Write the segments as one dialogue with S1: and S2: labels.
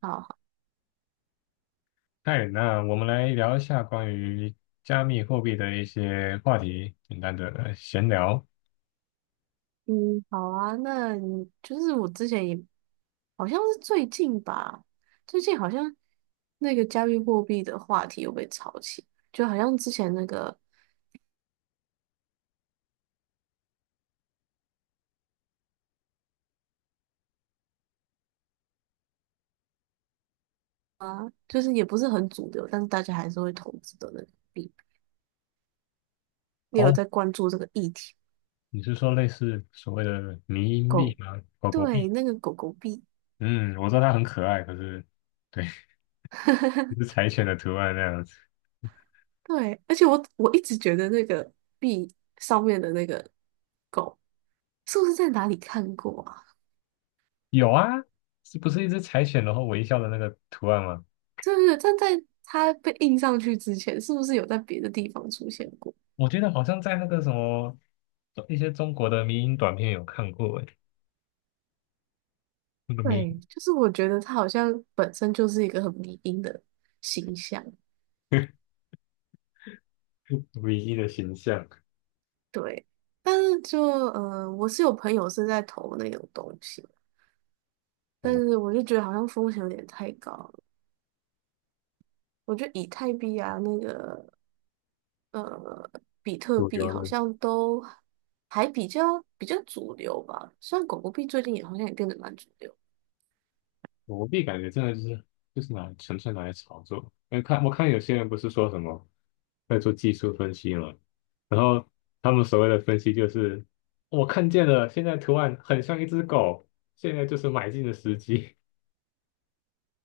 S1: 好，好。
S2: 嗨，那我们来聊一下关于加密货币的一些话题，简单的闲聊。
S1: 嗯，好啊。那你就是我之前也好像是最近吧，最近好像那个加密货币的话题又被炒起，就好像之前那个就是也不是很主流，但是大家还是会投资的那个币。你有
S2: 哦，
S1: 在关注这个议题？
S2: 你是说类似所谓的迷因币
S1: 狗，
S2: 吗？狗狗
S1: 对，
S2: 币？
S1: 那个狗狗币。
S2: 嗯，我知道它很可爱，可是对，一只 柴犬的图案那样子。
S1: 对，而且我一直觉得那个币上面的那个狗，是不是在哪里看过啊？
S2: 有啊，是不是一只柴犬然后微笑的那个图案吗？
S1: 对对对，但在它被印上去之前，是不是有在别的地方出现过？
S2: 我觉得好像在那个什么一些中国的迷因短片有看过诶，那个迷
S1: 对就是我觉得它好像本身就是一个很迷因的形象，
S2: 迷机 的形象，
S1: 对。但是我是有朋友是在投那种东西，但
S2: 哦，
S1: 是我就觉得好像风险有点太高了。我觉得以太币啊，呃，比特
S2: 主
S1: 币
S2: 流
S1: 好
S2: 的。
S1: 像都还比较主流吧。虽然狗狗币最近也好像也变得蛮主流。
S2: 我币感觉真的就是拿纯粹拿来炒作。因为我看有些人不是说什么在做技术分析嘛，然后他们所谓的分析就是我看见了，现在图案很像一只狗，现在就是买进的时机。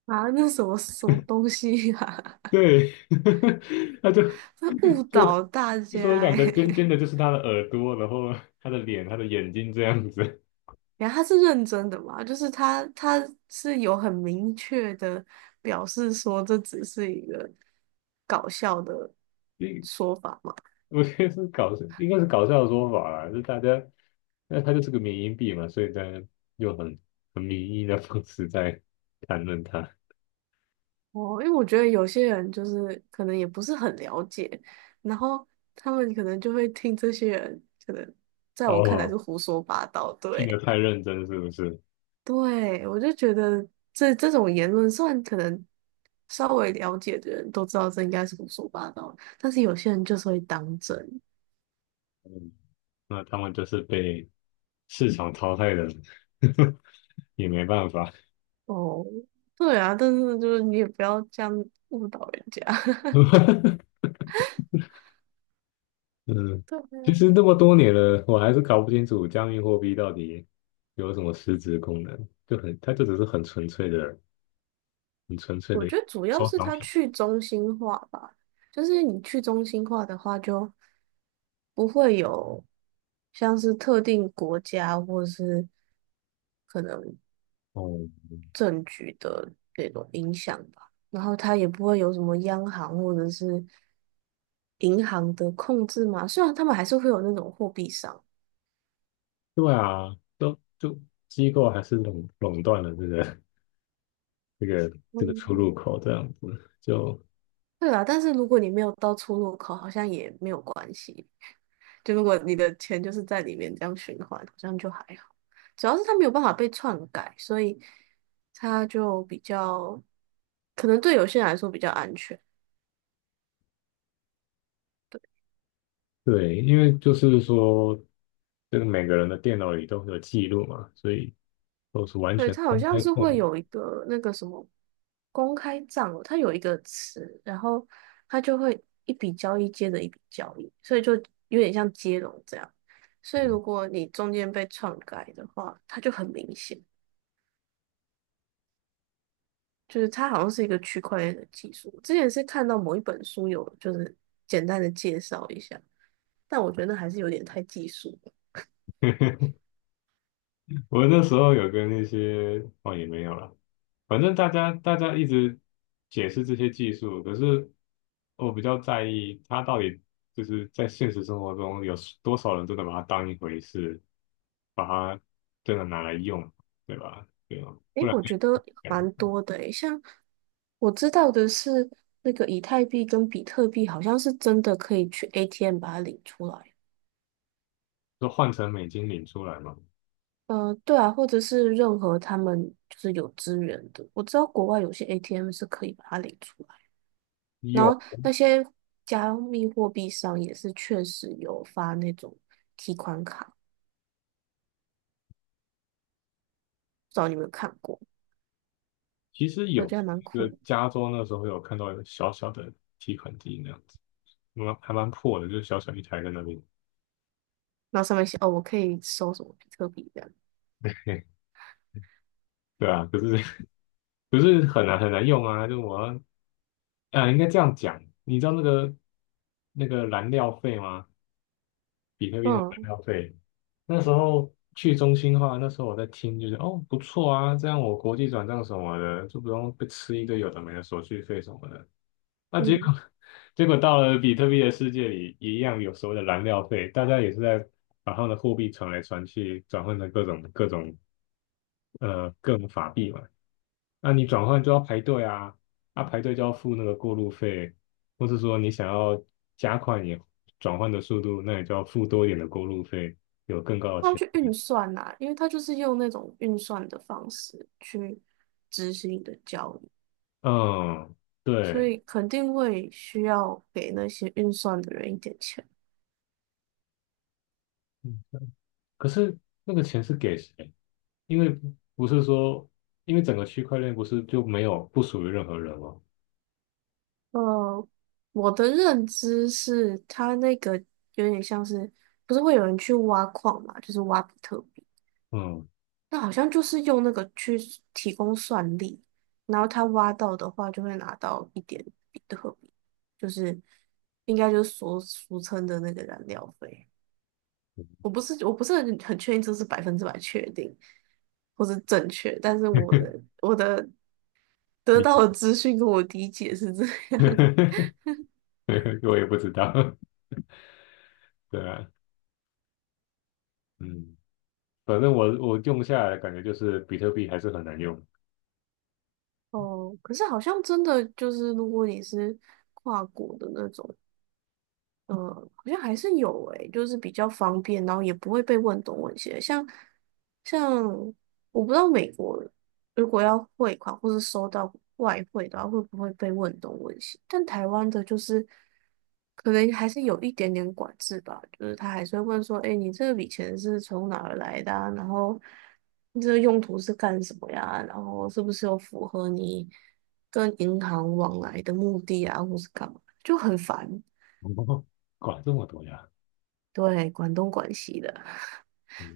S1: 啊，那什么什么东西啊？
S2: 对，他就
S1: 他误
S2: 就
S1: 导大
S2: 说
S1: 家
S2: 两
S1: 诶。
S2: 个尖尖的就是他的耳朵，然后他的脸、他的眼睛这样子。
S1: 然后他是认真的嘛？就是他是有很明确的表示说这只是一个搞笑的 说法嘛？
S2: 我觉得是搞笑，应该是搞笑的说法啦，就大家，那它就是个缅因币嘛，所以大家用很民意的方式在谈论它。
S1: 哦，因为我觉得有些人就是可能也不是很了解，然后他们可能就会听这些人，可能在我看来是
S2: 哦，
S1: 胡说八道，
S2: 听
S1: 对。
S2: 得太认真是不是？
S1: 对，我就觉得这种言论，虽然可能稍微了解的人都知道这应该是胡说八道，但是有些人就是会当真
S2: 嗯，那他们就是被市场淘汰的人，也没办法。
S1: 哦。对啊，但是就是你也不要这样误导人家。
S2: 嗯，
S1: 对
S2: 其
S1: 啊。
S2: 实那么多年了，我还是搞不清楚加密货币到底有什么实质功能，就很，它就只是很纯粹的、很纯粹
S1: 我
S2: 的
S1: 觉得主要
S2: 收
S1: 是
S2: 藏
S1: 它
S2: 品。
S1: 去中心化吧，就是你去中心化的话，就不会有像是特定国家或是。可能。
S2: 哦，
S1: 政局的那种影响吧。然后它也不会有什么央行或者是银行的控制嘛。虽然他们还是会有那种货币商，
S2: 对啊，都就机构还是垄断了这个 这个出
S1: 嗯，
S2: 入口这样子，就
S1: 对啦。但是如果你没有到出入口，好像也没有关系。就如果你的钱就是在里面这样循环，好像就还好。主要是它没有办法被篡改，所以它就比较，可能对有些人来说比较安全。
S2: 对，因为就是说，这个每个人的电脑里都会有记录嘛，所以都是完
S1: 对，
S2: 全
S1: 它好
S2: 公
S1: 像
S2: 开
S1: 是
S2: 透
S1: 会
S2: 明。
S1: 有一个那个什么公开账哦它有一个词，然后它就会一笔交易接着一笔交易，所以就有点像接龙这样。所以如果你中间被篡改的话，它就很明显，就是它好像是一个区块链的技术。之前是看到某一本书有就是简单的介绍一下，但我觉得那还是有点太技术。
S2: 我那时候有跟那些哦也没有了，反正大家一直解释这些技术，可是我比较在意它到底就是在现实生活中有多少人真的把它当一回事，把它真的拿来用，对吧？对吧？不
S1: 诶，
S2: 然
S1: 我
S2: 就
S1: 觉得
S2: 讲
S1: 蛮多的诶，像我知道的是，那个以太币跟比特币好像是真的可以去 ATM 把它领出来。
S2: 就换成美金领出来嘛。
S1: 对啊，或者是任何他们就是有资源的，我知道国外有些 ATM 是可以把它领出来，然
S2: 有，
S1: 后那些加密货币上也是确实有发那种提款卡，不知道你有没有看过？
S2: 其实
S1: 我觉
S2: 有
S1: 得还蛮
S2: 一
S1: 酷
S2: 个
S1: 的。
S2: 加州那时候有看到一个小小的提款机那样子，蛮还蛮破的，就是小小一台在那边。
S1: 然后上面写哦，我可以收什么比特币这样。
S2: 对啊，可是不是很难用啊，就我要啊，应该这样讲，你知道那个燃料费吗？比特币的燃
S1: 嗯
S2: 料费，那时候去中心化，那时候我在听，就是哦不错啊，这样我国际转账什么的就不用被吃一堆有的没的手续费什么的。那结果
S1: 嗯。
S2: 结果到了比特币的世界里，一样有所谓的燃料费，大家也是在把他们的货币传来传去，转换成各种各种法币嘛。那你转换就要排队啊，啊排队就要付那个过路费，或是说你想要加快你转换的速度，那你就要付多一点的过路费，有更高的
S1: 他
S2: 钱。
S1: 去运算呐、因为他就是用那种运算的方式去执行你的交易，
S2: 嗯，
S1: 所
S2: 对，
S1: 以肯定会需要给那些运算的人一点钱。
S2: 嗯，可是那个钱是给谁？因为不是说，因为整个区块链不是就没有不属于任何人吗？
S1: 呃，我的认知是，他那个有点像是，不是会有人去挖矿嘛，就是挖比特币，
S2: 嗯，
S1: 那好像就是用那个去提供算力，然后他挖到的话就会拿到一点比特币，就是应该就是所俗称的那个燃料费。我不是很确定这是百分之百确定或是正确，但是我的得
S2: 你
S1: 到的资讯跟我理解是这样。
S2: 我也不知道，对啊，嗯，反正我用下来的感觉就是比特币还是很难用，
S1: 哦，可是好像真的就是，如果你是跨国的那种，嗯，好像还是有诶、就是比较方便，然后也不会被问东问西的像我不知道美国如果要汇款或是收到外汇的话，会不会被问东问西？但台湾的就是可能还是有一点点管制吧，就是他还是会问说，哎、你这笔钱是从哪儿来的啊然后你这个用途是干什么呀？然后是不是有符合你跟银行往来的目的啊，或是干嘛？就很烦。
S2: 哦，管这么多呀。
S1: 对，广东广西的，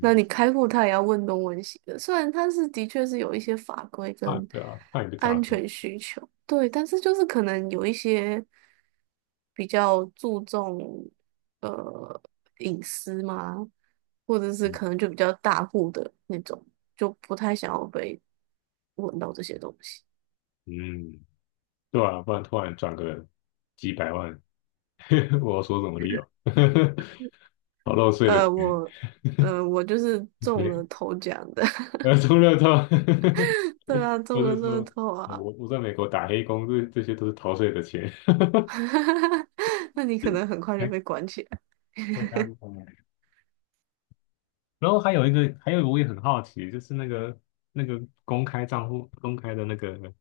S1: 那你开户他也要问东问西的。虽然他是的确是有一些法规
S2: 啊，
S1: 跟
S2: 对啊，怕你被诈
S1: 安
S2: 骗，
S1: 全需求，对，但是就是可能有一些比较注重呃隐私嘛，或者是
S2: 嗯，
S1: 可能就比较大户的那种，就不太想要被问到这些东西。
S2: 嗯，对啊，不然突然转个几百万，我要说什么理由？好漏税的
S1: 呃，
S2: 钱，
S1: 我我就是中
S2: 没，
S1: 了头奖的。
S2: 呃，中乐透，
S1: 对啊，
S2: 或
S1: 中了
S2: 是
S1: 乐
S2: 说
S1: 透
S2: 我
S1: 啊。
S2: 我在美国打黑工，这些都是逃税的钱。
S1: 哈哈哈那你可能很 快就
S2: 哎，
S1: 被关起来。
S2: 太尴尬了。然后还有一个，还有一个我也很好奇，就是那个公开账户、公开的那个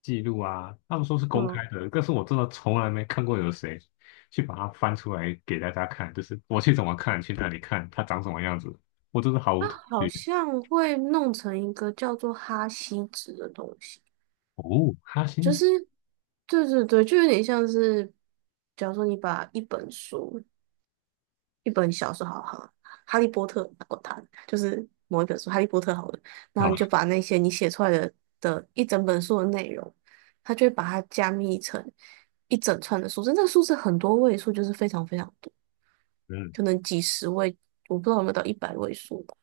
S2: 记录啊，他们说是公开
S1: 嗯，
S2: 的，但是我真的从来没看过有谁去把它翻出来给大家看，就是我去怎么看，去那里看，它长什么样子，我真的毫无头
S1: 好
S2: 绪。
S1: 像会弄成一个叫做哈希值的东西，
S2: 哦，哈星
S1: 就
S2: 子
S1: 是对对对，就有点像是，假如说你把一本书、一本小说，好好，《哈利波特》，管它，就是某一本书《哈利波特》好了，然后
S2: 啊，
S1: 你就把那些你写出来的的一整本书的内容，它就会把它加密成一整串的数字，那个数字很多位数，就是非常非常多。
S2: 嗯，
S1: 可能几十位，我不知道有没有到一百位数吧。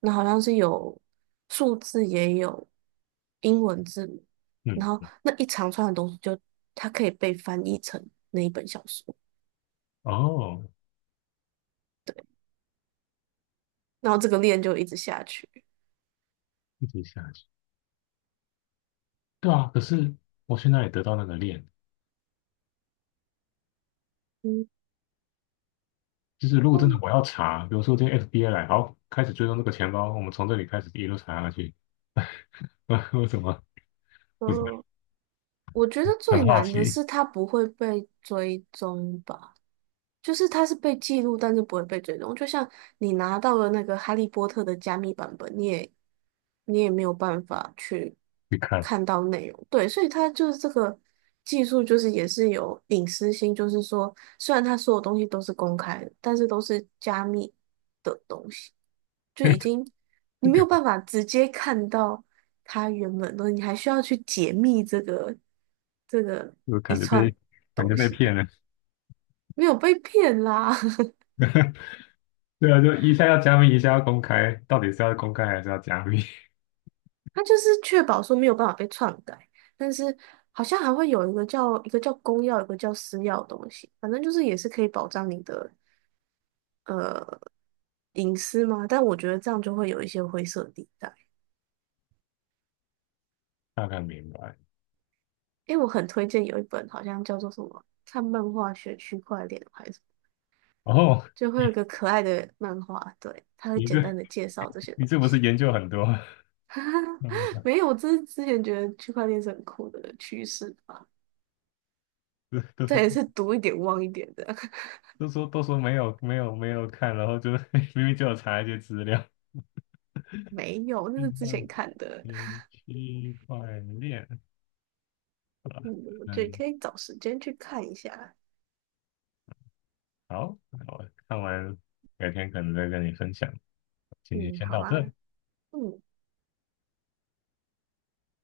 S1: 那好像是有数字也有英文字母，然后
S2: 嗯，
S1: 那一长串的东西就它可以被翻译成那一本小说，
S2: 哦，
S1: 然后这个链就一直下去。
S2: 一直下去，对啊，可是我去哪里得到那个链？
S1: 嗯，
S2: 就是如果真的我要查，比如说今天 FBI 来，好，开始追踪这个钱包，我们从这里开始一路查下去。为什么？不是
S1: 呃，我觉得最
S2: 很好
S1: 难的
S2: 奇
S1: 是它不会被追踪吧。就是它是被记录，但是不会被追踪。就像你拿到了那个《哈利波特》的加密版本，你也没有办法去
S2: 去看，
S1: 看到内容。对，所以它就是这个技术，就是也是有隐私性，就是说虽然它所有东西都是公开的，但是都是加密的东西，就已 经你没有办法直接看到它原本的东西，你还需要去解密这个
S2: 就
S1: 一
S2: 感觉
S1: 串
S2: 被
S1: 东
S2: 骗
S1: 西，
S2: 了。
S1: 没有被骗啦。
S2: 对啊，就一下要加密，一下要公开，到底是要公开还是要加密？
S1: 它就是确保说没有办法被篡改，但是好像还会有一个叫公钥，一个叫私钥的东西，反正就是也是可以保障你的呃隐私嘛。但我觉得这样就会有一些灰色地带。
S2: 大概明白。
S1: 因为我很推荐有一本好像叫做什么《看漫画学区块链》还是什么
S2: 哦，
S1: 就会有一个可爱的漫画，对，它会
S2: 你
S1: 简单
S2: 这
S1: 的介绍这些东
S2: 不是
S1: 西。
S2: 研究很多？那我想
S1: 没有，这是之前觉得区块链是很酷的趋势吧？
S2: 都都
S1: 这
S2: 说
S1: 也是读一点忘一点的。
S2: 都说没有没有没有看，然后就 明明就有查一些资料。
S1: 没有，那是
S2: 嗯，
S1: 之前看的。
S2: 嗯区块链，
S1: 嗯，对，
S2: 嗯，
S1: 可以找时间去看一下。
S2: 好，那我看完，改天可能再跟你分享。今天
S1: 嗯，
S2: 先
S1: 好
S2: 到
S1: 啊，
S2: 这。
S1: 嗯。